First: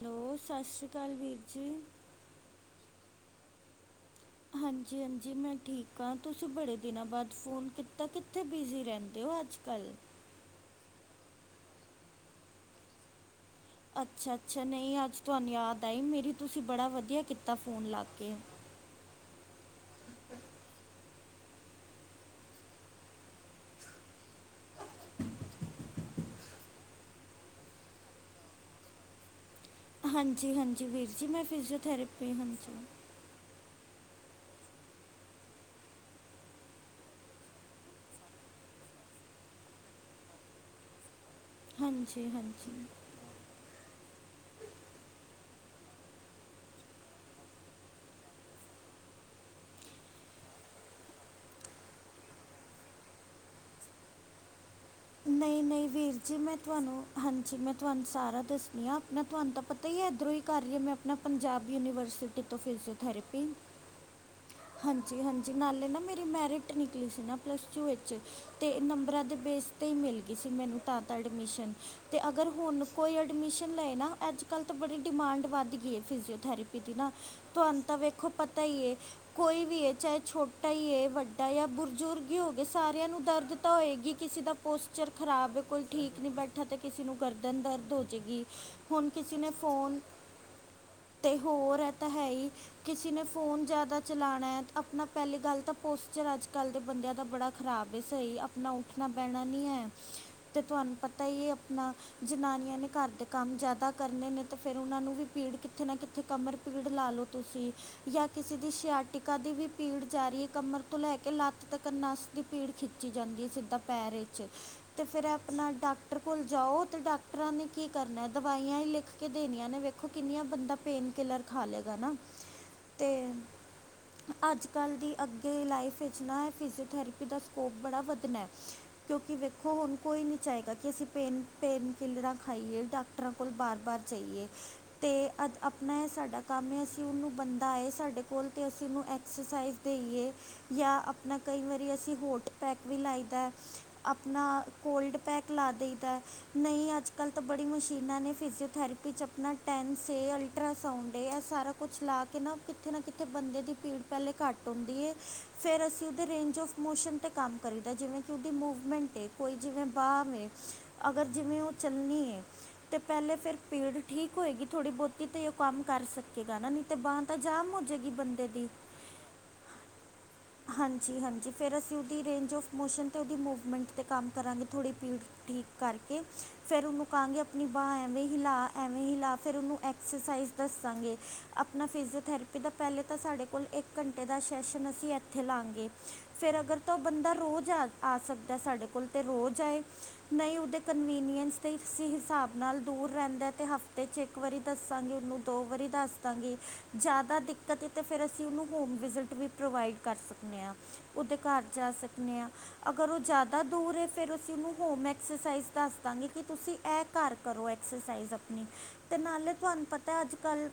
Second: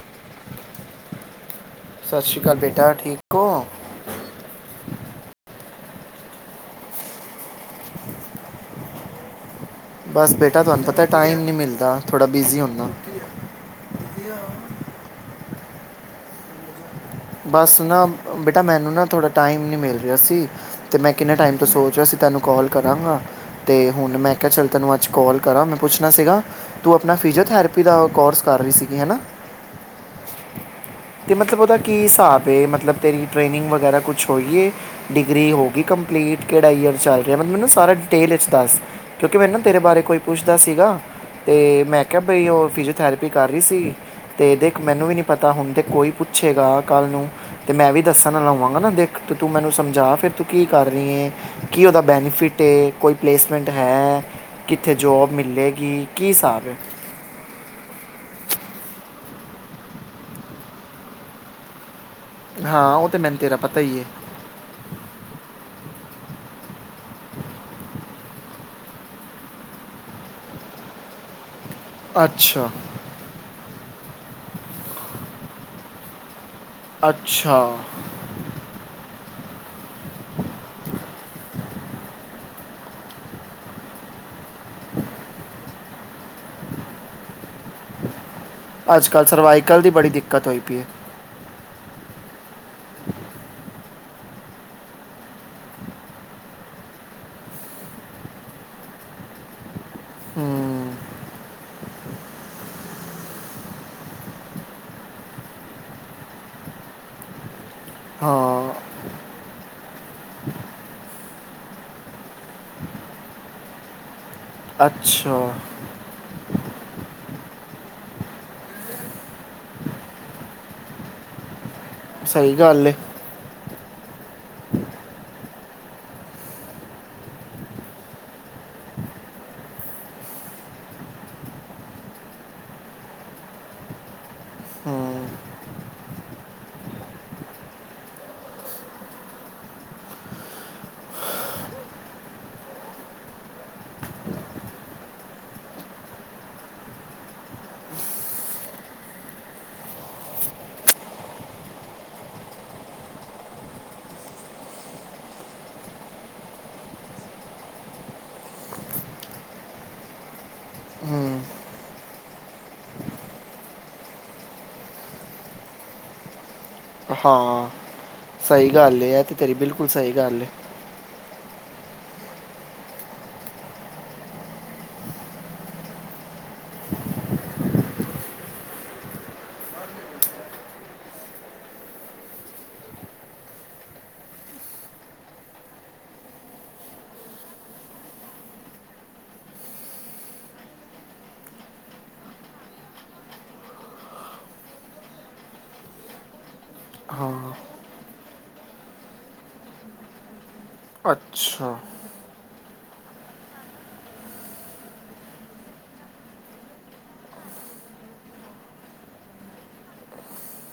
Hello! ਸਤਿ ਸ੍ਰੀ ਅਕਾਲ ਵੀਰ ਜੀ। ਸਤਿ ਸ਼੍ਰੀ ਅਕਾਲ ਬੇਟਾ ਠੀਕ ਹੋ, ਹਾਂਜੀ, ਹਾਂਜੀ, ਮੈਂ ਠੀਕ ਹਾਂ ਤੁਸੀਂ ਬੜੇ ਦਿਨਾਂ ਬਾਅਦ ਫੋਨ ਕੀਤਾ ਕਿੱਥੇ ਬਿਜ਼ੀ ਰਹਿੰਦੇ ਹੋ ਅੱਜ-ਕੱਲ੍ਹ, ਬਸ ਬੇਟਾ ਤੁਹਾਨੂੰ ਪਤਾ ਟਾਈਮ ਨਹੀਂ ਮਿਲਦਾ ਥੋੜਾ ਬਿਜ਼ੀ ਹੁੰਨਾ। ਅੱਛਾ! ਅੱਛਾ! ਨਹੀਂ ਅੱਜ ਤੁਹਾਨੂੰ ਯਾਦ ਟਾਈਮ ਮੇਰੀ ਤੁਸੀਂ ਬੜਾ ਵਧ ਬਸ ਨਾ, ਬੇਟਾ ਮੈਨੂੰ ਨਾ ਥੋੜ੍ਹਾ ਟਾਈਮ ਨਹੀਂ ਮਿਲ ਰਿਹਾ ਸੀ ਅਤੇ ਮੈਂ ਕਿੰਨੇ ਟਾਈਮ ਤੋਂ ਸੋਚ ਰਿਹਾ ਸੀ ਤੁਹਾਨੂੰ ਕੋਲ ਕਰਾਂਗਾ, ਅਤੇ ਹੁਣ ਮੈਂ ਕਿਹਾ ਚੱਲ ਤੈਨੂੰ ਅੱਜ ਕੋਲ ਕਰਾਂ ਮੈਂ ਪੁੱਛਣਾ ਸੀਗਾ, ਤੂੰ ਆਪਣਾ ਫਿਜੀਓਥੈਰੇਪੀ ਦਾ ਕੋਰਸ ਕਰ ਰਹੀ ਸੀਗੀ ਹੈ ਨਾ, ਹਾਂਜੀ, ਹਾਂਜੀ, ਵੀਰ ਜੀ ਤੇ ਮੈਂ ਮਤਲਬ ਫਿਰਜ਼ ਉਹਦਾ ਕੀ ਹਿਸਾਬ ਏ, ਮਤਲਬ ਤੇਰੀ ਟ੍ਰੇਨਿੰਗ ਵਗੈਰਾ ਕੁਛ ਹੋਈਏ ਡਿਗਰੀ ਹੋ ਗਈ ਕੰਪਲੀਟ, ਕਿਹੜਾ ਈਅਰ ਚੱਲ ਰਿਹਾ ਮਤਲਬ ਮੈਨੂੰ ਸਾਰਾ ਡਿਟੇਲ ਵਿੱਚ ਦੱਸ, ਕਿਉਂਕਿ ਮੈਨੂੰ ਨਾ ਤੇਰੇ ਬਾਰੇ ਕੋਈ ਪੁੱਛਦਾ ਸੀਗਾ। ਤੇ ਮੈਂ ਕਿਹਾ ਹਾਂਜੀ ਬਈ ਉਹ ਹਾਂਜੀ ਫਿਜ਼ਓਥਰੇਪੀ ਕਰ ਰਹੀ ਸੀ, ਤੇ ਦੇਖ ਮੈਨੂੰ ਵੀ ਨੀ ਪਤਾ ਹੁਣ ਤੇ ਕੋਈ ਪੁੱਛੇਗਾ। ਕੱਲ ਨੂੰ ਤੇ ਮੈਂ ਵੀ ਦੱਸਣ ਲਾਵਾਂਗਾ ਨਾ ਦਿੱਖ ਤੇ ਤੂੰ ਮੈਨੂੰ ਸਮਝਾ ਫਿਰ ਤੂੰ ਕੀ ਕਰ ਰਹੀ ਏ, ਕੀ ਉਹਦਾ ਬੈਨੀਫਿਟ ਏ ਕੋਈ ਪਲੇਸਮੈਂਟ ਹੈ। ਕਿੱਥੇ ਜੌਬ ਨਹੀਂ ਨਹੀਂ ਮਿਲੇਗੀ ਵੀਰ ਕੀ ਜੀ ਮੈਂ ਹਿਸਾਬ ਹੈ ਤੁਹਾਨੂੰ, ਹਾਂਜੀ ਮੈਂ ਤੁਹਾਨੂੰ ਸਾਰਾ ਦੱਸਦੀ ਹਾਂ। ਮੈਂ ਤੁਹਾਨੂੰ ਤਾਂ ਪਤਾ ਹੀ ਹੈ, ਇੱਧਰੋਂ ਹੀ ਕਰ ਰਹੀ ਮੈਂ ਆਪਣਾ ਪੰਜਾਬ ਯੂਨੀਵਰਸਿਟੀ ਤੋਂ ਹਾਂ ਉਹ ਤੇ ਮੈਨੂੰ ਫਿਜ਼ੀਓਥੈਰੇਪੀ ਤੇਰਾ ਪਤਾ ਹੀ ਹੈ। ਹਾਂਜੀ ਹਾਂਜੀ ਨਾਲੇ ਨਾ ਮੇਰੀ ਮੈਰਿਟ ਨਿਕਲੀ ਸੀ ਨਾ ਪਲੱਸ ਟੂ ਵਿੱਚ। ਅਤੇ ਨੰਬਰਾਂ ਦੇ ਬੇਸ 'ਤੇ ਹੀ ਮਿਲ ਗਈ ਸੀ ਮੈਨੂੰ ਤਾਂ ਤਾਂ ਐਡਮਿਸ਼ਨ ਤੇ ਅਗਰ ਅੱਛਾ ਹੁਣ ਕੋਈ ਐਡਮਿਸ਼ਨ ਨਹੀ ਨਾ ਆਜ ਕੱਲ ਤਾਂ ਬੜੀ ਡਿਮਾਂਡ ਵੱਧ ਗਈ ਐ, ਪਿਜ਼ਿਓ ਥੇਰੇਪੀ ਦੀ। ਨਾ ਅੱਛਾ ਤੁਹਾਨੂੰ ਤਾਂ ਵੇਖੋ ਪਤਾ ਹੀਈ। ਕੋਈ ਵੀ ਚਾਹੇ ਛੋਟਾ ਹੀ ਹੈ ਵੱਡਾ ਜਾਂ ਬੁਰਜ਼ੁਰਗ ਹੀ ਹੋਵੇ। ਸਾਰਿਆਂ ਨੂੰ ਦਰਦ ਤਾਂ ਹੋਏਗੀ ਕਿਸੇ ਦਾ ਪੋਸਚਰ ਖ਼ਰਾਬ ਹੈ ਕੋਈ ਠੀਕ ਨਹੀਂ ਬੈਠਾ ਤੇ ਕਿਸੇ ਨੂੰ ਗਰਦਨ ਦਰਦ ਹੋ ਜਾਵੇਗੀ ਹੁਣ ਅੱਜ ਕੱਲ ਕਿਸੇ ਨੇ ਸਰਵਾਈਕਲ ਦੀ ਫੋਨ ਬੜੀ ਦਿੱਕਤ ਹੋਈ ਪਈ ਹੈ ਤੇ ਹੋਰ ਹੈ ਤਾਂ ਹੈ ਹੀ ਕਿਸੇ ਨੇ ਫੋਨ ਜ਼ਿਆਦਾ। ਚਲਾਉਣਾ ਹੈ ਆਪਣਾ ਪਹਿਲੀ ਗੱਲ ਤਾਂ ਪੋਸਚਰ ਅੱਜ ਕੱਲ੍ਹ ਦੇ ਬੰਦਿਆਂ ਦਾ ਬੜਾ ਖ਼ਰਾਬ ਹੈ ਸਹੀ ਆਪਣਾ ਉੱਠਣਾ ਪੈਣਾ ਨਹੀਂ ਹੈ। ਤੇ ਹੂੰ ਤੁਹਾਨੂੰ ਪਤਾ ਹੀ ਆਪਣਾ ਜਨਾਨੀਆਂ ਨੇ ਘਰ ਦੇ ਕੰਮ ਜ਼ਿਆਦਾ ਕਰਨੇ ਨੇ ਤੇ ਫਿਰ ਉਹਨਾਂ ਨੂੰ ਵੀ ਪੀੜ ਕਿੱਥੇ ਨਾ ਕਿੱਥੇ ਕਮਰ ਪੀੜ ਲਾ ਲਓ ਤੁਸੀਂ। ਜਾਂ ਕਿਸੇ ਦੀ ਹਾਂ ਆਟਿਕਾ ਦੀ ਵੀ ਭੀੜ ਜਾ ਰਹੀ ਹੈ ਕਮਰ ਤੋਂ ਲੈ ਕੇ ਲਤ ਤੱਕ ਨੱਸ ਦੀ ਭੀੜ ਖਿੱਚੀ ਜਾਂਦੀ ਹੈ ਸਿੱਧਾ ਪੈਰ ਤੇ ਫਿਰ ਅੱਛਾ ਆਪਣਾ ਡਾਕਟਰ ਕੋਲ ਜਾਓ ਤੇ ਡਾਕਟਰਾਂ ਨੇ ਕੀ ਕਰਨਾ ਦਵਾਈਆਂ ਲਿਖ। ਕੇ ਦੇਣੀਆਂ ਨੇ ਵੇਖੋ ਕਿੰਨੀਆਂ ਬੰਦਾ ਪੇਨ ਕਿਲਰ ਖਾਲ ਲਿਆ। ਨਾ ਸਹੀ ਗੱਲ ਹੈ ਤੇ। ਅੱਜ ਕੱਲ ਦੀ ਅੱਗੇ ਦੀ ਲਾਈਫ ਖਚਣਾ ਹੈ ਫਿਜ਼ੀਓਥੈਰੇਪੀ ਦਾ ਸਕੋਪ ਬੜਾ ਵਧਣਾ ਹੈ। ਕਿਉਂਕਿ ਵੇਖੋ ਹੁਣ ਕੋਈ ਨਹੀਂ ਚਾਹੇਗਾ ਕਿ ਅਸੀਂ ਪੇਨ ਪੇਨ ਕਿਲਰਾਂ ਖਾਈਏ ਡਾਕਟਰਾਂ ਕੋਲ ਬਾਰ ਬਾਰ ਜਾਈਏ। ਹੂੰ ਤੇ ਆਪਣੇ ਸਾਡਾ ਕੰਮ ਏ ਅਸੀਂ ਉਹਨੂੰ ਬੰਦਾ ਆਏ ਸਾਡੇ ਕੋਲ ਅਤੇ ਅਸੀਂ ਉਹਨੂੰ ਐਕਸਸਾਈਜ਼ ਦੇਈਏ ਜਾਂ ਆਪਣਾ ਕਈ ਵਾਰੀ ਅਸੀਂ ਹੋਟ ਪੈਕ ਵੀ ਲਾਈ ਦਾ ਆਪਣਾ ਕੋਲਡ ਪੈਕ ਲਾ ਦੇਈਦਾ ਨਹੀਂ ਅੱਜ ਕੱਲ੍ਹ ਤਾਂ ਬੜੀ ਮਸ਼ੀਨਾਂ ਨੇ ਫਿਜ਼ੀਓਥੈਰੇਪੀ 'ਚ ਆਪਣਾ ਟੈਨਸ ਏ ਅਲਟਰਾਸਾਊਂਡ ਏ ਇਹ ਸਾਰਾ ਕੁਛ ਲਾ ਕੇ ਨਾ ਕਿੱਥੇ ਨਾ ਕਿਥੇ ਤੇ ਬੰਦੇ ਦੀ ਪੀੜ ਪਹਿਲੇ ਘੱਟ ਹੁੰਦੀ ਫਿਰ ਅਸੀਂ ਉਹਦੇ ਰੇਂਜ ਔਫ ਮੋਸ਼ਨ 'ਤੇ ਕੰਮ ਕਰੀਦਾ ਜਿਵੇਂ ਕਿ ਉਹਦੀ ਮੂਵਮੈਂਟ ਏ ਕੋਈ ਜਿਵੇਂ ਬਾਂਹ ਵੇ ਹੈ ਅਗਰ ਹੂੰ ਜਿਵੇਂ ਉਹ ਚੱਲਣੀ ਏ ਤਾਂ ਪਹਿਲੇ ਫਿਰ ਪੀੜ ਠੀਕ ਹੋਏਗੀ ਥੋੜ੍ਹੀ ਬਹੁਤੀ ਤਾਂ ਉਹ ਕੰਮ ਕਰ ਸਕੇਗਾ ਨਾ ਤੇ ਤੇ ਬਾਂਹ ਤਾਂ ਹਾਂ ਜਾਮ ਹੋ ਸਹੀ ਗੱਲ ਏ ਇਹ ਤੇ ਤੇਰੀ ਬਿਲਕੁਲ ਸਹੀ ਗੱਲ ਏ ਹਾਂਜੀ ਹਾਂਜੀ ਫਿਰ ਅਸੀਂ ਉਹਦੀ ਰੇਂਜ ਔਫ ਮੋਸ਼ਨ ਤੇ ਉਹਦੀ ਮੂਵਮੈਂਟ 'ਤੇ ਕੰਮ ਕਰਾਂਗੇ ਥੋੜੀ ਪੀੜ ਠੀਕ ਕਰਕੇ ਫਿਰ ਉਹਨੂੰ ਕਹਾਂਗੇ ਆਪਣੀ ਬਾਂਹ ਐਵੇਂ ਹੀਲਾ ਐਵੇਂ ਹੀਲਾ ਫਿਰ ਉਹਨੂੰ ਐਕਸਰਸਾਈਜ਼ ਦੱਸਾਂਗੇ ਆਪਣਾ ਫਿਜ਼ੀਓਥੈਰੇਪੀ ਤਾਂ ਪਹਿਲੇ ਤਾਂ ਸਾਡੇ ਕੋਲ ਇੱਕ ਘੰਟੇ ਦਾ ਸੈਸ਼ਨ ਅਸੀਂ ਇੱਥੇ ਲਾਗੇ ਫਿਰ ਅਗਰ ਤਾਂ ਉਹ ਬੰਦਾ ਰੋਜ਼ ਆ ਆ ਸਕਦਾ ਸਾਡੇ ਕੋਲ ਤਾਂ ਰੋਜ਼ ਆਏ ਨਹੀਂ ਉਹਦੇ ਕਨਵੀਨੀਐਂਸ ਤਾਂ ਇਸ ਹਿਸਾਬ ਨਾਲ ਦੂਰ ਰਹਿੰਦਾ ਅਤੇ ਹਫ਼ਤੇ 'ਚ ਇੱਕ ਵਾਰੀ ਦੱਸਾਂਗੇ ਉਹਨੂੰ ਦੋ ਵਾਰੀ ਦੱਸ ਦਾਂਗੇ ਜ਼ਦਾ ਜ਼ਿਆਦਾ ਦਿੱਕਤ ਏ ਤੇ ਫਿਰ ਅਸੀਂ ਉਹਨੂੰ ਹੋਮ ਵਿਜ਼ਿਟ ਵੀ ਪ੍ਰੋਵਾਈਡ ਕਰ ਸਕਨੇ ਆ ਉਹਦੇ ਘਰ ਅੱਛਾ ਜਾ ਸਕਨੇ ਆ ਅਗਰ ਉਹ ਜ਼ਿਆਦਾ ਦੂਰ ਫਿਰ ਅਸੀਂ ਉਹਨੂੰ ਹੋਮ ਐਕਸਰਸਾਈਜ਼ ਦੱਸ ਦਾਂਗੇ ਕਿ ਤੁਸੀਂ ਇਹ ਘਰ ਕਰੋ ਐਕਸਰਸਾਈਜ਼ ਆਪਣੀ ਅਤੇ ਨਾਲੇ ਤੁਹਾਨੂੰ ਪਤਾ ਅੱਜ ਕੱਲ੍ਹ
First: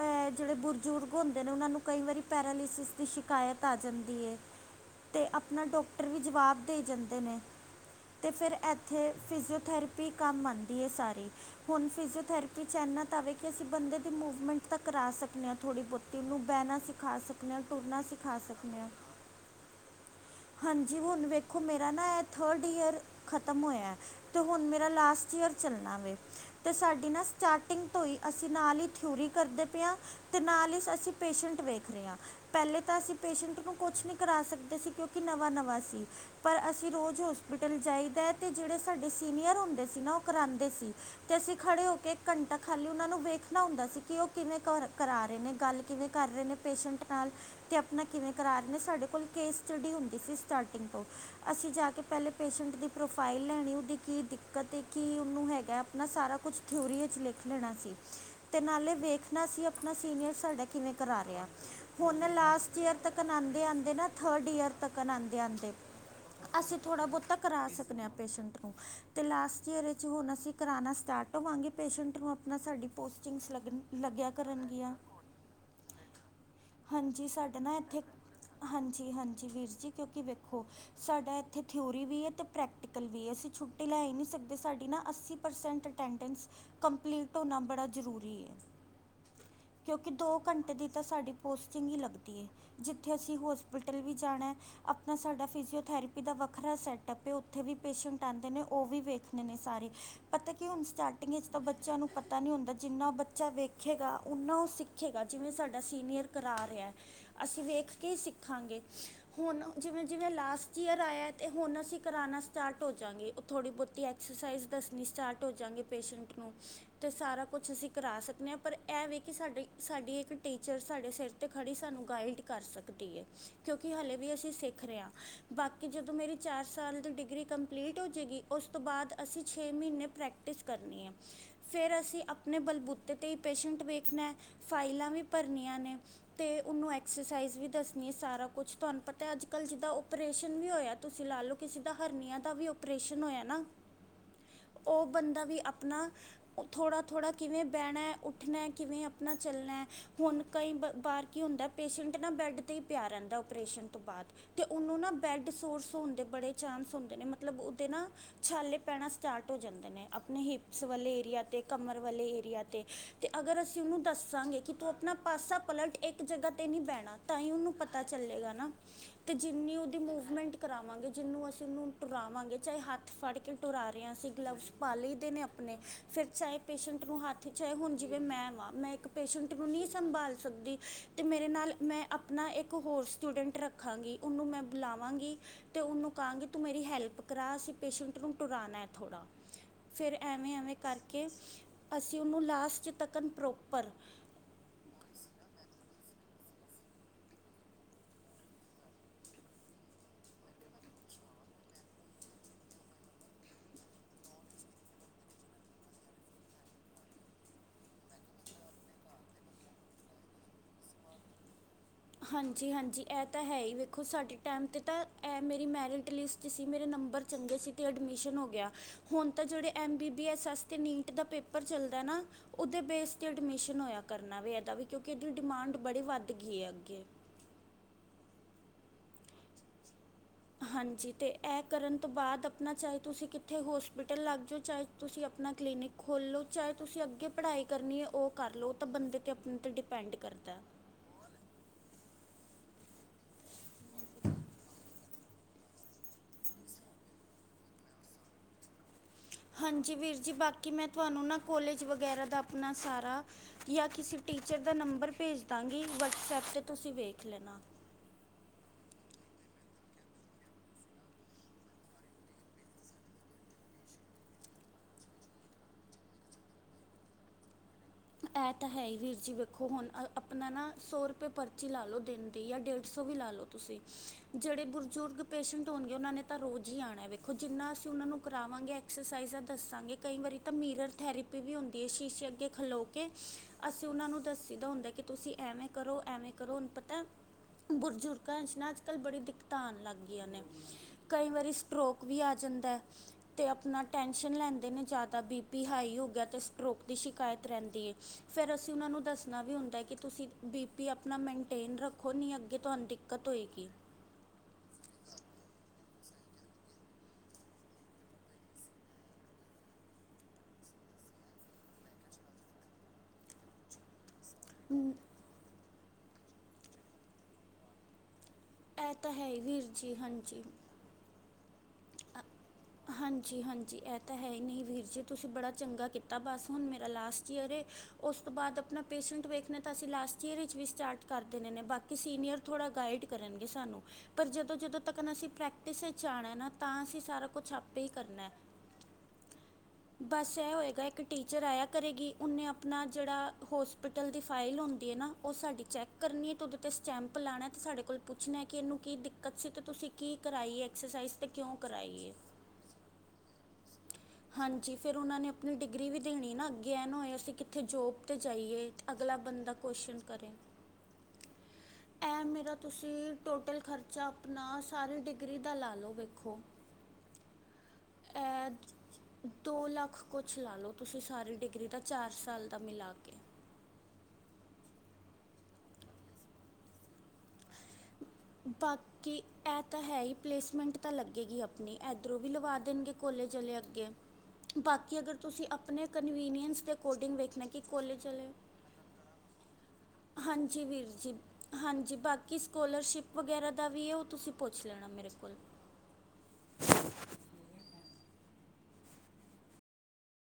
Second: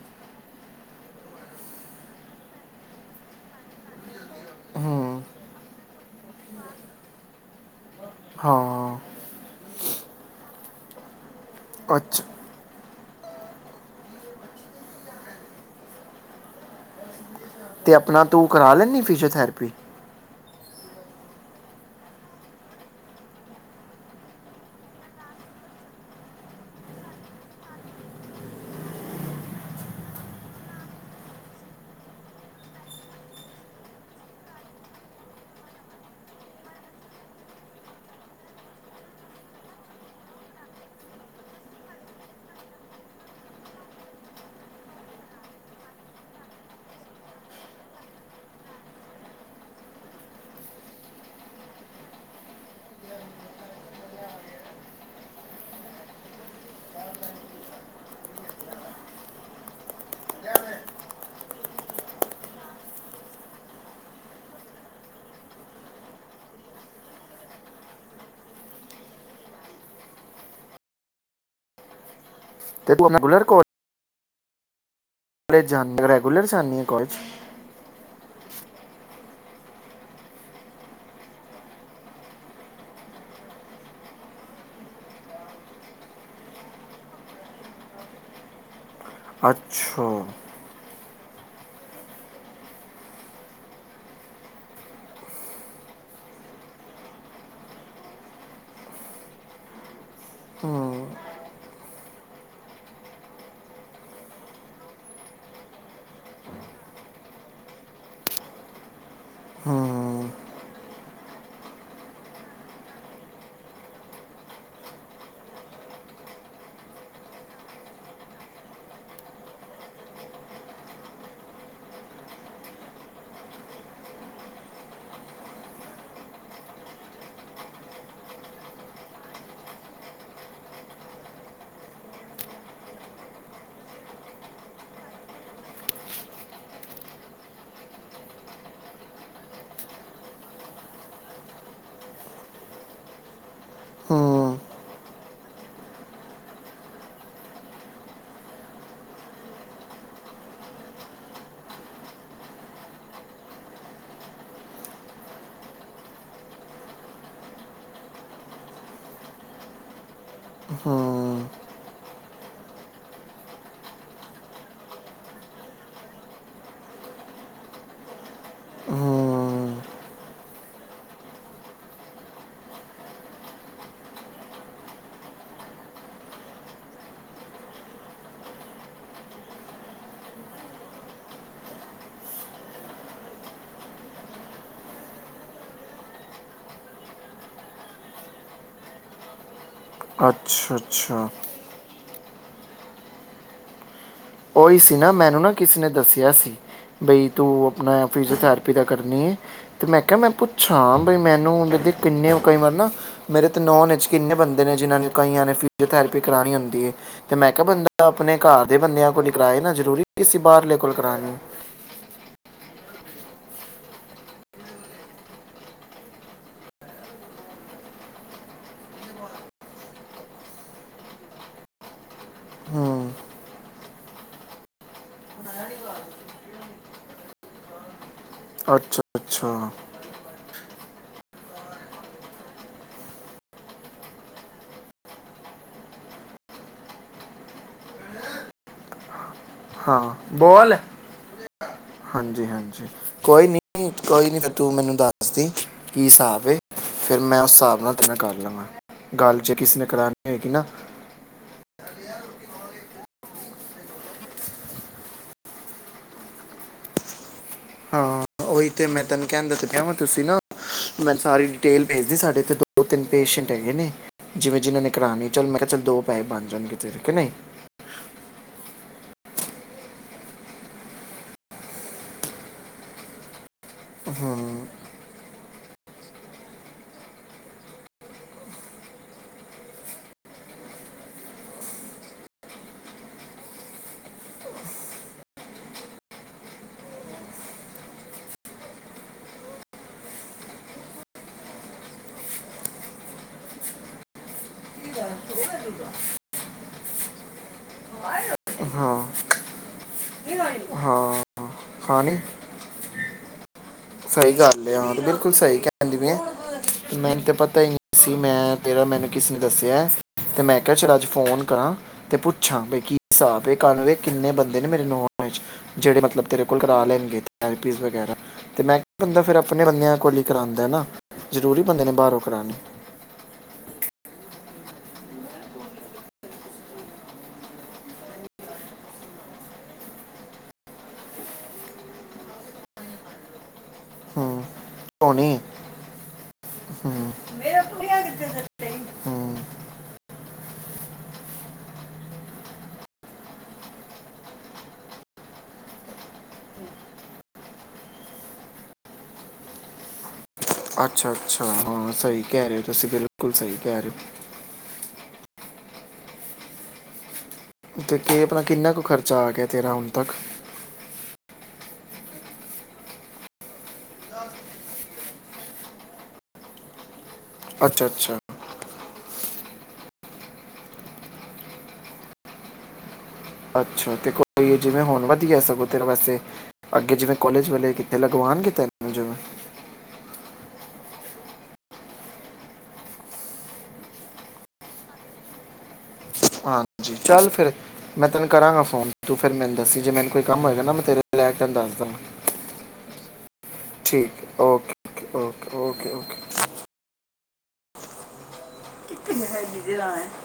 ਅ ਜਿਹੜੇ ਬੁਰ ਬਜ਼ੁਰਗ ਹੁੰਦੇ ਨੇ ਉਹਨਾਂ ਨੂੰ ਕਈ ਵਾਰੀ ਪੈਰਾਲੀਸਿਸ ਦੀ ਸ਼ਿਕਾਇਤ ਆ ਜਾਂਦੀ ਹੈ ਹੂੰ ਤੇ ਆਪਣਾ ਡਾਕਟਰ ਵੀ ਜਵਾਬ ਦੇ ਜਾਂਦੇ ਨੇ ਤੇ ਫਿਰ ਹਾਂ ਇੱਥੇ ਫਿਜ਼ੀਓਥੈਰੇਪੀ ਕੰਮ ਆਂਦੀ ਏ ਸਾਰੀ ਹੁਨ ਅੱਛਾ ਫਿਜ਼ੀਓਥਰੇਪੀ ਇਨ੍ਹਾਂ ਤਾਂ ਵੇਖਿਆ। ਅਸੀਂ ਬੰਦੇ ਦੀ ਮੂਵਮੈਂਟ ਤਾਂ ਕਰਾ ਸਕਦੇ ਆ। ਥੋੜ੍ਹੀ ਬਹੁਤੀ ਉਹਨੂੰ ਬਹਿਨਾ ਸਿਖਾ ਸਕਦੇ। ਤੇ, ਆਪਣਾ ਤੂੰ ਕਰਾ ਲੈਨੀ ਫਿਜ਼ਓਥੈਰੇਪੀ? ਹਾਂਜੀ ਹੁਨ ਵੇਖੋ ਮੇਰਾ ਨਾ ਇਹ ਥਰਡ ਈਅਰ ਖਤਮ ਹੋਇਆ ਐ। ਤੇ ਹੁਣ ਮੇਰਾ ਲਾਸਟ ਈਅਰ ਚੱਲਣਾ ਵੇ ਤੇ। ਸਾਡੀ ਨਾ ਸਟਾਰਟਿੰਗ ਤੋਂ ਹੀ ਅਸੀਂ ਨਾਲ ਹੀ ਥਿਊਰੀ ਕਰਦੇ ਪਏ ਆ। ਅਤੇ ਨਾਲ ਹੀ ਅਸੀਂ ਪੇਸ਼ੈਂਟ ਵੇਖ ਰਹੇ ਆ। ਪਹਿਲੇ ਤਾਂ ਅਸੀਂ ਪੇਸ਼ੈਂਟ ਨੂੰ ਕੁਛ ਨਹੀਂ ਕਰਾ ਸਕਦੇ ਸੀ। ਕਿਉਂਕਿ ਨਵਾਂ, ਨਵਾਂ ਸੀ, ਪਰ ਅਸੀਂ ਰੋਜ਼ ਹੋਸਪਿਟਲ ਜਾਈਦਾ ਤੇ ਜਿਹੜੇ ਸਾਡੇ ਸੀਨੀਅਰ ਹੁੰਦੇ ਸੀ, ਨਾ ਉਹ ਕਰਾਉਂਦੇ ਸੀ। ਅਤੇ ਅਸੀਂ ਖੜ੍ਹੇ ਹੋ ਕੇ ਇੱਕ ਘੰਟਾ ਖਾਲੀ ਉਹਨਾਂ ਨੂੰ ਵੇਖਣਾ ਹੁੰਦਾ ਸੀ ਕਿ ਉਹ ਕਿਵੇਂ ਕਰਦੇ? ਕਰਾ ਰਹੇ ਨੇ ਗੱਲ ਕਿਵੇਂ ਕਰ ਰਹੇ ਨੇ ਪੇਸ਼ੈਂਟ ਨਾਲ ਤੇ ਆਪਣਾ ਕਿਵੇਂ ਕਰਾ ਰਹੇ ਨੇ। ਸਾਡੇ ਕੋਲ ਕੇਸ ਸਟੱਡੀ ਹੁੰਦੀ ਸੀ ਸਟਾਰਟਿੰਗ ਤੋਂ। ਅਸੀਂ ਜਾ ਕੇ ਪਹਿਲੇ ਪੇਸ਼ੈਂਟ ਦੀ ਪ੍ਰੋਫਾਈਲ ਲੈਣੀ। ਉਹਦੀ ਕੀ ਦਿੱਕਤ ਐ ਕੀ ਉਹਨੂੰ ਹੈਗਾ। ਆਪਣਾ ਸਾਰਾ ਕੁਛ ਥਿਊਰੀ ਵਿੱਚ ਲਿਖ ਲੈਣਾ ਸੀ। ਅਤੇ ਨਾਲੇ ਵੇਖਣਾ ਸੀ। ਸੀਨੀਅਰ ਸਾਡਾ ਕਿਵੇਂ ਕਰਾ ਰਿਹਾ? ਹੁਣ ਲਾਸਟ ਈਅਰ ਤੱਕ ਆਂਦੇ, ਆਂਦੇ ਨਾ ਥਰਡ ਈਅਰ ਤੱਕ ਆਂਦੇ, ਆਂਦੇ ਅਸੀਂ ਥੋੜਾ ਬਹੁਤਾ ਕਰਾ ਸਕਦੇ ਆ। ਪੇਸ਼ੈਂਟ ਨੂੰ ਤੇ ਲਾਸਟ ਈਅਰ ਵਿੱਚ ਹੁਣ ਅਸੀਂ ਕਰਾਨਾ ਸਟਾਰਟ ਹੋਵਾਂਗੇ ਪੇਸ਼ੈਂਟ ਨੂੰ। ਸਾਡੀ ਤੇ ਤੂੰ ਆਪਣਾ ਰੈਗੂਲਰ ਪੋਸਟਿੰਗਸ ਲੱਗਣ ਲੱਗਿਆ ਕਰਨਗੀਆਂ। ਕਾਲਜ ਜਾਨੀ ਰੈਗੂਲਰ ਜਾਨੀ ਏ ਕਾਲਜ? ਹਾਂਜੀ ਸਾਡਾ ਨਾ ਇੱਥੇ ਹਾਂਜੀ, ਹਾਂਜੀ ਵੀਰ ਜੀ ਕਿਉਂਕਿ ਵੇਖੋ ਸਾਡਾ ਇੱਥੇ ਥਿਊਰੀ ਵੀ ਏ ਅਤੇ ਪ੍ਰੈਕਟੀਕਲ ਵੀ ਏ। ਅਸੀਂ ਛੁੱਟੀ ਲੈ ਹੀ ਨਹੀਂ ਸਕਦੇ। ਸਾਡੀ ਨਾ ਅੱਸੀ ਪਰਸੈਂਟ ਅਟੈਂਡੈਂਸ ਕੰਪਲੀਟ ਹੋਣਾ ਬੜਾ ਜ਼ਰੂਰੀ ਏ। ਅੱਛਾ ਤਾਂ ਸਾਡੀ ਪੋਸਟਿੰਗ ਹੀ ਲੱਗਦੀ ਏ ਜਿੱਥੇ ਅਸੀਂ ਹੋਸਪੀਟਲ ਵੀ ਜਾਣਾ। ਆਪਣਾ ਸਾਡਾ ਫਿਜੀਓਥੈਰੇਪੀ ਦਾ ਵੱਖਰਾ ਸੈਟਅੱਪ ਏ। ਉੱਥੇ ਵੀ ਪੇਸ਼ੈਂਟ ਆਉਂਦੇ ਨੇ, ਉਹ ਵੀ ਵੇਖਦੇ ਨੇ ਸਾਰੇ ਪਤਾ ਕੀ ਹੁਣ ਸਟਾਰਟਿੰਗ ਵਿੱਚ ਤਾਂ ਬੱਚਿਆਂ ਨੂੰ ਪਤਾ ਨਹੀਂ ਹੁੰਦਾ। ਜਿੰਨਾ ਬੱਚਾ ਵੇਖੇ ਗਾ ਸਿੱਖੇਗਾ ਨਾਂ ਉਹ ਸਿੱਖੇਗਾ ਜਿਵੇਂ ਸਾਡਾ ਸੀਨੀਅਰ ਕਰਾ ਰਿਹਾ। ਅਸੀਂ ਵੇਖ ਕੇ ਹੀ ਸਿੱਖਾਂਗੇ ਹੁਣ ਜਿਵੇਂ ਹੂੰ ਜਿਵੇਂ ਲਾਸਟ ਈਅਰ ਆਇਆ ਤੇ ਹੁਣ ਅਸੀਂ ਕਰਾਉਣਾ ਸਟਾਰਟ ਹੋ ਜਾਂਵਾਂਗੇ। ਉਹ ਥੋੜ੍ਹੀ ਬਹੁਤੀ ਐਕਸਰਸਾਈਜ਼ ਦੱਸਣੀ ਸਟਾਰਟ ਹੋ ਜਾਂਗੇ ਪੇਸ਼ੈਂਟ ਨੂੰ ਅਤੇ ਸਾਰਾ ਕੁਛ ਅਸੀਂ ਕਰਾ ਸਕਣੇ ਆ। ਪਰ ਇਹ ਵੀ ਕਿ ਸਾਡੀ, ਸਾਡੀ ਇੱਕ ਟੀਚਰ ਸਾਡੇ ਸਿਰ 'ਤੇ ਖੜ੍ਹੀ ਸਾਨੂੰ ਗਾਈਡ ਕਰ ਸਕਦੀ ਹੈ। ਕਿਉਂਕਿ ਹਾਲੇ ਵੀ ਅਸੀਂ ਸਿੱਖ ਰਹੇ ਹਾਂ ਬਾਕੀ ਜਦੋਂ ਮੇਰੀ ਚਾਰ ਸਾਲ ਦੀ ਡਿਗਰੀ ਕੰਪਲੀਟ ਹੋ ਜੇਗੀ। ਉਸ ਤੋਂ ਬਾਅਦ ਅਸੀਂ ਛੇ ਮਹੀਨੇ ਪ੍ਰੈਕਟਿਸ ਕਰਨੀ ਹੈ। ਫਿਰ ਅਸੀਂ ਆਪਣੇ ਬਲਬੂਤੇ ਪੇਸ਼ੈਂਟ ਵੇਖਣਾ ਫਾਈਲਾਂ ਵੀ ਭਰਨੀਆਂ ਨੇ ਤੇ ਉਹਨੂੰ ਐਕਸਰਸਾਈਜ਼ ਵੀ ਦੱਸਣੀ ਏ। ਸਾਰਾ ਕੁਛ ਤੁਹਾਨੂੰ ਪਤਾ ਅੱਜ ਕੱਲ ਜਿੱਦਾਂ ਓਪਰੇਸ਼ਨ ਵੀ ਹੋਇਆ। ਤੁਸੀਂ ਲਾ ਲਓ ਕਿਸੇ ਦਾ ਹਰਨੀਆਂ ਦਾ ਵੀ ਓਪਰੇਸ਼ਨ ਹੋਇਆ ਨਾ। ਹੂੰ ਉਹ ਬੰਦਾ ਵੀ ਆਪਣਾ ਥੋੜਾ, ਥੋੜਾ ਕਿਵੇਂ ਬਹਿਣਾ ਉੱਠਣਾ ਕਿਵੇਂ ਆਪਣਾ ਚੱਲਣਾ। ਹੁਣ ਕਈ ਬਾਰ ਕੀ ਹੁੰਦਾ ਪੇਸ਼ੈਂਟ ਨਾ ਬੈਡ ਤੇ ਹੀ ਪਿਆ ਰਹਿੰਦਾ। ਓਪਰੇਸ਼ਨ ਤੋਂ ਬਾਅਦ ਤੇ ਉਹਨੂੰ ਨਾ ਬੈਡ ਸੋਰਸ ਹੋਣ ਦੇ ਬੜੇ ਚਾਂਸ ਹੁੰਦੇ ਨੇ ਮਤਲਬ ਉਹਦੇ ਨਾ ਛਾਲੇ ਪੈਣਾ ਸਟਾਰਟ ਹੋ ਜਾਂਦੇ ਨੇ। ਆਪਣੇ ਹਿਪਸ ਵਾਲੇ ਏਰੀਆ ਹੂੰ ਤੇ ਕਮਰ ਵਾਲੇ ਏਰੀਆ ਤੇ। ਤੇ ਅਗਰ ਅਸੀਂ ਉਹਨੂੰ ਦੱਸਾਂਗੇ। ਕਿ, ਤੂੰ ਆਪਣਾ ਪਾਸਾ ਪਲਟ ਇੱਕ ਜਗ੍ਹਾ ਤੇ ਨਹੀਂ ਬਹਿਣਾ। ਤਾਂ, ਹੀ ਉਹਨੂੰ ਪਤਾ ਚੱਲੇਗਾ ਨਾ। ਤੇ, ਜਿੰਨੀ ਹੂੰ ਉਹਦੀ ਮੂਵਮੈਂਟ ਕਰਾਵਾਂਗੇ। ਜਿਹਨੂੰ ਅਸੀਂ ਉਹਨੂੰ ਟੁਰਾਵਾਂਗੇ ਚਾਹੇ ਹੱਥ ਫੜ ਕੇ ਟੁਰਾ ਰਹੇ ਹਾਂ। ਅਸੀਂ ਗਲਵਸ ਪਾ ਲਈ ਦੇ ਨੇ ਆਪਣੇ ਫਿਰ ਚਾਹੇ ਪੇਸ਼ੈਂਟ ਨੂੰ ਹੱਥ ਚਾਹੇ ਹੁਣ ਜਿਵੇਂ ਮੈਂ ਵਾਂ ਮੈਂ ਇੱਕ ਪੇਸ਼ੈਂਟ ਨੂੰ ਨੀ ਸੰਭਾਲ ਸਕਦੀ। ਤੇ, ਮੇਰੇ ਨਾਲ ਮੈਂ ਆਪਣਾ ਇੱਕ ਹੋਰ ਸਟੂਡੈਂਟ ਰੱਖਾਂਗੀ। ਉਹਨੂੰ ਮੈਂ ਬੁਲਾਵਾਂਗੀ। ਤੇ, ਉਹ ਨੂੰ ਕਹਾਂਗੀ ਤੂੰ ਮੇਰੀ ਹੈਲਪ ਕਰਾ। ਅਸੀਂ ਪੇਸ਼ੈਂਟ ਨੂੰ ਟੁਰਾਣਾ ਹੈ ਥੋੜਾ। ਫਿਰ ਐਵੇਂ, ਐਵੇਂ ਅੱਛਾ ਕਰਕੇ ਅੱਛਾ ਅਸੀਂ ਤੇ ਉਹਨੂੰ ਲਾਸਟ ਤੱਕਨ ਪ੍ਰੋਪਰ ਉਹੀ ਸੀ ਨਾ ਮੈਨੂੰ ਨਾ ਕਿਸੇ ਨੇ ਦੱਸਿਆ ਸੀ। ਬਈ ਤੂੰ ਆਪਣਾ ਫਿਜੀਓਥੈਰੇਪੀ ਦਾ ਕਰਨੀ ਹੈ। ਤੇ, ਮੈਂ ਕਿਹਾ ਮੈਂ ਪੁੱਛਾਂ ਬਈ ਮੈਨੂੰ ਕਿੰਨੇ ਕਈ ਵਾਰ ਨਾ ਮੇਰੇ ਤੇ ਨੋਨ ਚ ਕਿੰਨੇ ਬੰਦੇ ਨੇ ਜਿਹਨਾਂ ਨੂੰ ਕਈਆਂ ਨੇ ਫਿਜਓਥੈਰੇਪੀ ਕਰਾਣੀ ਹੁੰਦੀ ਏ। ਤੇ, ਮੈਂ ਕਿਹਾ ਬੰਦਾ ਆਪਣੇ ਘਰ ਦੇ ਬੰਦਿਆਂ ਕੋਲ ਕਰਾਏ ਨਾ ਜ਼ਰੂਰੀ ਕਿਸੇ ਬਾਹਰਲੇ ਕੋਲ ਕਰਾਣੀ। ਹਾਂਜੀ, ਹਾਂਜੀ ਇਹ ਤਾਂ ਹੈ ਹੀ ਵੇਖੋ ਸਾਡੇ ਟਾਈਮ 'ਤੇ ਤਾਂ ਇਹ ਮੇਰੀ ਮੈਰਿਟ ਲਿਸਟ ਸੀ। ਮੇਰੇ ਨੰਬਰ ਚੰਗੇ ਸੀ ਤੇ ਐਡਮਿਸ਼ਨ ਹੋ ਗਿਆ। ਹੁਣ ਤਾਂ ਜਿਹੜੇ M, B, B, S, S. ਤੇ, ਨੀਟ ਦਾ ਪੇਪਰ ਚੱਲਦਾ ਨਾ ਉਹਦੇ ਹੂੰ ਬੇਸ 'ਤੇ ਐਡਮਿਸ਼ਨ ਹੋਇਆ ਕਰਨਾ। ਵੀ ਇਹਦਾ ਵੀ ਕਿਉਂਕਿ ਇਹਦੀ ਡਿਮਾਂਡ ਬੜੀ ਵੱਧ ਗਈ ਏ ਓਕੇ। ਅੱਛਾ, ਅੱਛਾ। ਹਾਂਜੀ ਤੇ ਇਹ ਕਰਨ ਤੋਂ ਬਾਅਦ ਆਪਣਾ ਚਾਹੇ ਤੁਸੀਂ ਕਿੱਥੇ ਹੋਸਪਿਟੱਲ ਲੱਗ ਜਾਓ। ਚਾਹੇ, ਤੁਸੀਂ ਆਪਣਾ ਕਲੀਨਿਕ ਖੋਲੋ। ਚਾਹੇ, ਤੁਸੀਂ ਅੱਗੇ ਪੜ੍ਹਾਈ ਕਰਨੀ ਹੈ। ਉਹ ਕਰ ਲਓ ਤਾਂ ਬੰਦੇ ਤੇ ਆਪ ਬੋਲ ਹਾਂਜੀ, ਹਾਂਜੀ। ਕੋਈ ਨੀ, ਕੋਈ ਨੀ ਤੂੰ ਮੈਨੂੰ ਦੱਸਦੀ ਕੀ ਹਿਸਾਬ ਏ। ਫਿਰ ਮੈਂ ਉਸ ਹਿਸਾਬ ਨਾਲ ਤੈਨੂੰ ਕਰ ਲਵਾਂਗਾ। ਹਾਂਜੀ ਵੀਰ ਜੀ ਬਾਕੀ ਮੈਂ ਤੁਹਾਨੂੰ ਨਾ ਕੋਲੇਜ ਵਗੈਰਾ ਦਾ ਆਪਣਾ ਸਾਰਾ ਜਾਂ ਕਿਸੇ ਟੀਚਰ ਦਾ ਨੰਬਰ ਭੇਜ ਦਾਂਗੀ। ਵਟਸਐਪ ਤੇ ਤੁਸੀਂ ਵੇਖ ਲੈਣਾ। ਹਾਂ ਉਹੀ ਤੇ ਮੈਂ ਤੈਨੂੰ ਕਹਿਣ ਦਾ ਕਿਹਾ ਤੁਸੀਂ ਨਾ ਮੈਂ ਸਾਰੀ ਡਿਟੇਲ ਭੇਜਦੀ। ਸਾਡੇ ਇਥੇ ਦੋ ਤਿੰਨ ਪੇਸ਼ੈਂਟ ਹੈਗੇ ਨੇ ਜਿਵੇਂ ਜਿਨਾਂ ਨੇ ਕਰਾਉਣੇ ਚੱਲ ਮੈਂ ਕਿਹਾ ਚੱਲ ਦੋ ਪੈਸੇ ਬਣ ਜਾਣਗੇ। ਤੇ, ਨਹੀਂ ਇਹ ਤਾਂ ਹੈ ਹੀ ਵੀਰ ਜੀ ਵੇਖੋ ਹੁਣ ਆਪਣਾ ਨਾ ਸੌ ਰੁਪਏ ਪਰਚੀ ਲਾ ਲਓ ਦਿਨ ਦੀ, ਜਾਂ ਡੇਢ ਸੌ ਵੀ ਲਾ ਲਓ ਤੁਸੀਂ। ਹਾਂ ਜਿਹੜੇ ਬਜ਼ੁਰਗ ਪੇਸ਼ੈਂਟ ਹੁੰਗੇ ਉਹਨਾਂ ਨੇ ਤਾਂ ਰੋਜ਼ ਹੀ ਆਉਣਾ ਵੇਖੋ ਜਿੰਨਾ ਅਸੀਂ ਉਹਨਾਂ ਨੂੰ ਕਰਾਵਾਂਗੇ ਐਕਸਰਸਾਈਜ਼ਾਂ ਦੱਸਾਂਗੇ ਕਈ ਵਾਰੀ ਤਾਂ ਮੀਰਰ ਥੈਰੇਪੀ ਵੀ ਹੁੰਦੀ ਹੈ ਸ਼ੀਸ਼ੇ ਅੱਗੇ ਖਲੋ ਅਸੀਂ ਉਹਨਾਂ ਨੂੰ ਦੱਸੀ ਦਾ ਹੁੰਦਾ ਕਿ ਤੁਸੀਂ ਐਵੇਂ ਕਰੋ, ਐਵੇਂ ਕਰੋ। ਹੁਨ ਪਤਾ ਬਜ਼ੁਰਗਾਂ ਨਾ ਅੱਜ ਕੱਲ੍ਹ ਬੜੀ ਦਿੱਕਤਾਂ ਆਉਣ ਲੱਗ ਗਈਆਂ ਨੇ ਕਈ ਵਾਰੀ ਸਟਰੋਕ ਵੀ ਆ ਜਾਂਦਾ। ਤੇ, ਆਪਣਾ ਟੈਸ਼ਨ ਲੈਂਦੇ ਨੇ ਜ਼ਿਆਦਾ ਬੀ, ਪੀ ਹਾਈ ਹੋ ਗਿਆ। ਤੇ, ਸਟਰੋਕ ਦੀ ਸ਼ਿਕਾਇਤ ਰਹਿੰਦੀ ਫਿਰ ਅਸੀਂ ਉਹਨਾਂ ਨੂੰ ਦੱਸਣਾ ਵੀ ਹੁੰਦਾ। ਕਿ, ਤੁਸੀਂ ਬੀ, ਪੀ ਆਪਣਾ ਹਾਂ ਮਂਨਟੇਨ ਮਂਨਟੇਨ ਹਾਂ ਰੱਖੋ ਨਹੀਂ ਨੀ ਅੱਗੇ ਤੁਹਾਨੂੰ ਕੱਦੋ ਹੋਏਗੀ? ਸਹੀ ਗੱਲ ਹਾਂ ਤੇ ਬਿਲਕੁਲ ਸਹੀ ਕਹਿ ਦੀ ਵੀ ਹੈ। ਮੈਨੂੰ ਤੇ ਪਤਾ ਹੀ ਨਹੀਂ ਸੀ। ਮੈਂ ਤੇਰਾ ਮੈਨੂੰ ਕਿਸੇ ਨੇ ਦੱਸਿਆ ਤੇ ਮੈਂ ਕਿਹਾ ਚ, ਅੱਜ ਫੋਨ ਕਰਾਂ ਤੇ ਪੁੱਛਾਂ ਬੀ ਕੀ ਹਿਸਾਬ ਹੈ? ਕਿੰਨੇ ਬੰਦੇ ਨੇ ਮੇਰੇ ਨੋਨ ਵਿੱਚ। ਜਿਹੜੇ ਮਤਲਬ ਤੇਰੇ ਕੋਲ ਘਰ ਲੈਣਗੇ ਥਰੇਪੀ ਵਗੈਰਾ ਇਹ ਤਾਂ ਬੰਦਾ ਹੈ ਫਿਰ ਹੀ ਆਪਣੇ ਵੀਰ ਜੀ ਬੰਦਿਆਂ ਕੋਲ ਹਾਂਜੀ ਕਰਾਉਂਦਾ ਨਾ ਜ਼ਰੂਰੀ ਬੰਦੇ ਨੇ ਬਾਹਰੋਂ ਕਰਾਉਣੀ ਹਾਂਜੀ ਹਾਂਜੀ ਇਹ ਤਾਂ ਹੈ ਨਹੀਂ ਵੀਰ ਜੀ ਤੁਸੀਂ ਬੜਾ ਚੰਗਾ ਕੀਤਾ ਬਸ ਹੁਣ ਮੇਰਾ ਲਾਸਟ ਈਅਰ ਏ ਉਸ ਤੋਂ ਬਾਅਦ ਆਪਣਾ ਪੇਸ਼ੈਂਟ ਵੇਖਣਾ ਤਾਂ ਅਸੀਂ ਲਾਸਟ ਈਅਰ ਵਿੱਚ ਵੀ ਸਟਾੱਰਟ ਕਰ ਦੇਣੇ ਨੇ ਬਾਕੀ ਸੀਨੀਅਰ ਥੋੜ੍ਹਾ ਗਾਈਡ ਕਰਨਗੇ ਸਾਨੂੰ ਪਰ ਹੂੰ ਜਦੋਂ ਜਦੋਂ ਤੱਕ ਅਸੀਂ ਧੋਨੀ ਪ੍ਰੈਕਟਿਸ ਵਿੱਚ ਆਉਣਾ ਨਾ ਤਾਂ ਅਸੀਂ ਸਾਰਾ ਕੁੱਛ ਆਪੇ ਹੀ ਕਰਨਾ ਹੂੰ ਬਸ ਇਹ ਹੋਏਗਾ ਇੱਕ ਟੀਚਰ ਆਇਆ ਕਰੇਗੀ ਉਹਨੇ ਆਪਣਾ ਜਿਹੜਾ ਹੋਸਪਿਟਲ ਦੀ ਫਾਈਲ ਹੁੰਦੀ ਹੈ ਨਾ ਉਹ ਸਾਡੀ ਚੈੱਕ ਕਰਨੀ ਹੈ ਤੇ ਉਹਦੇ ਤੇ ਸਟੈਂਪ ਲਾਣਾ ਤੇ ਸਾਡੇ ਕੋਲ ਪੁੱਛਣਾ ਕਿ ਇਹਨੂੰ ਕੀ ਦਿੱਕਤ ਸੀ ਤੇ ਤੁਸੀਂ ਕੀ ਕਰਾਈ ਹੈ ਅੱਛਾ ਐਕਸਰਸਾਈਜ਼ ਤੇ ਅੱਛਾ ਕਿਉਂ ਹਾਂ ਕਰਾਈ ਸਹੀ ਕਹਿ ਰਹੇ ਹੋ ਤੁਸੀਂ ਬਿਲਕੁਲ ਸਹੀ ਕਰ ਹਾਂਜੀ ਫਿਰ ਉਹਨਾਂ ਨੇ ਆਪਣੀ ਡਿਗਰੀ ਵੀ ਦੇਣੀ ਨਾ ਅੱਗੇ ਐ ਨਾ ਹੋਏ ਅਸੀਂ ਉੱਥੇ ਜੋਬ 'ਤੇ ਕੀ ਆਪਣਾ ਜਾਈਏ ਕਿੰਨਾ ਕੁ ਅਗਲਾ ਖਰਚਾ ਆ ਗਿਆ ਬੰਦਾ ਤੇਰਾ ਹੁਣ ਕੁਸ਼ਚਨ ਤੱਕ ਕਰੇ ਇਹ ਮੇਰਾ ਤੁਸੀਂ ਟੋਟੱਲ ਖਰਚਾ ਆਪਣਾ ਸਾਰੀ ਡਿਗਰੀ ਦਾ ਲਾ ਲੋ ਵੇਖੋ ਅੱਛਾ ਅੱਛਾ ਦੋ ਲੱਖ ਕੁੱਛ ਲਾ ਲੋ ਤੁਸੀਂ ਸਾਰੀ ਡਿਗਰੀ ਦਾ ਚਾਰ ਸਾਲ ਦਾ ਮਿਲਾ ਕੇ ਅੱਛਾ ਤੇ ਕੋਈ ਜਿਵੇਂ ਹੁਣ ਵਧੀਆ ਸਗ ਤੇ ਵੈਸੇ ਅੱਗੇ ਜਿਵੇਂ ਕੋਲੇਜ ਵਾਲੇ ਲਗਵਾਉਣਗੇ ਤੈਨੂੰ ਜਿਵੇਂ ਬਾਕੀ ਐ ਤਾਂ ਹੈ ਹੀ ਪਲੇਸਮੈਂਟ ਤਾਂ ਲੱਗੇਗੀ ਆਪਣੀ ਇੱਧਰੋਂ ਵੀ ਲਵਾ ਦੇਣਗੇ ਕੋਲੇ ਜਲੇ ਅੱਗੇ ਬਾਕੀ ਅਗਰ ਤੁਸੀਂ ਆਪਣੇ ਕਨਵੀਨੀਅਂਸ ਹਾਂਜੀ ਚੱਲ ਫਿਰ ਮੈਂ ਤੈਨੂੰ ਕਰਾਂਗਾ ਫੋਨ ਤੂੰ ਫਿਰ ਮੈਨੂੰ ਦੱਸੀ ਜੇ ਮੈਨੂੰ ਕੋਈ ਕੰਮ ਹੋਏਗਾ ਹਾਂਜੀ ਨਾ ਮੈਂ ਵੀਰ ਤੇਰੇ ਜੀ ਲੈ ਕੇ ਤੈਨੂੰ ਦੱਸ ਹਾਂਜੀ ਦਾਂਗਾ ਬਾਕੀ ਸਕੋਲਰਸ਼ਿਪ ਵਗੈਰਾ ਦਾ ਵੀ ਹੈ ਉਹ ਤੁਸੀਂ ਠੀਕ ਪੁੱਛ ਲੈਣਾ ਓਕੇ ਮੇਰੇ ਓਕੇ ਓਕੇ ਓਕੇ ਕੋਲੋਂ ਹੈ ਜੀ ਜੇ ਰ ਹੈ [unintelligible]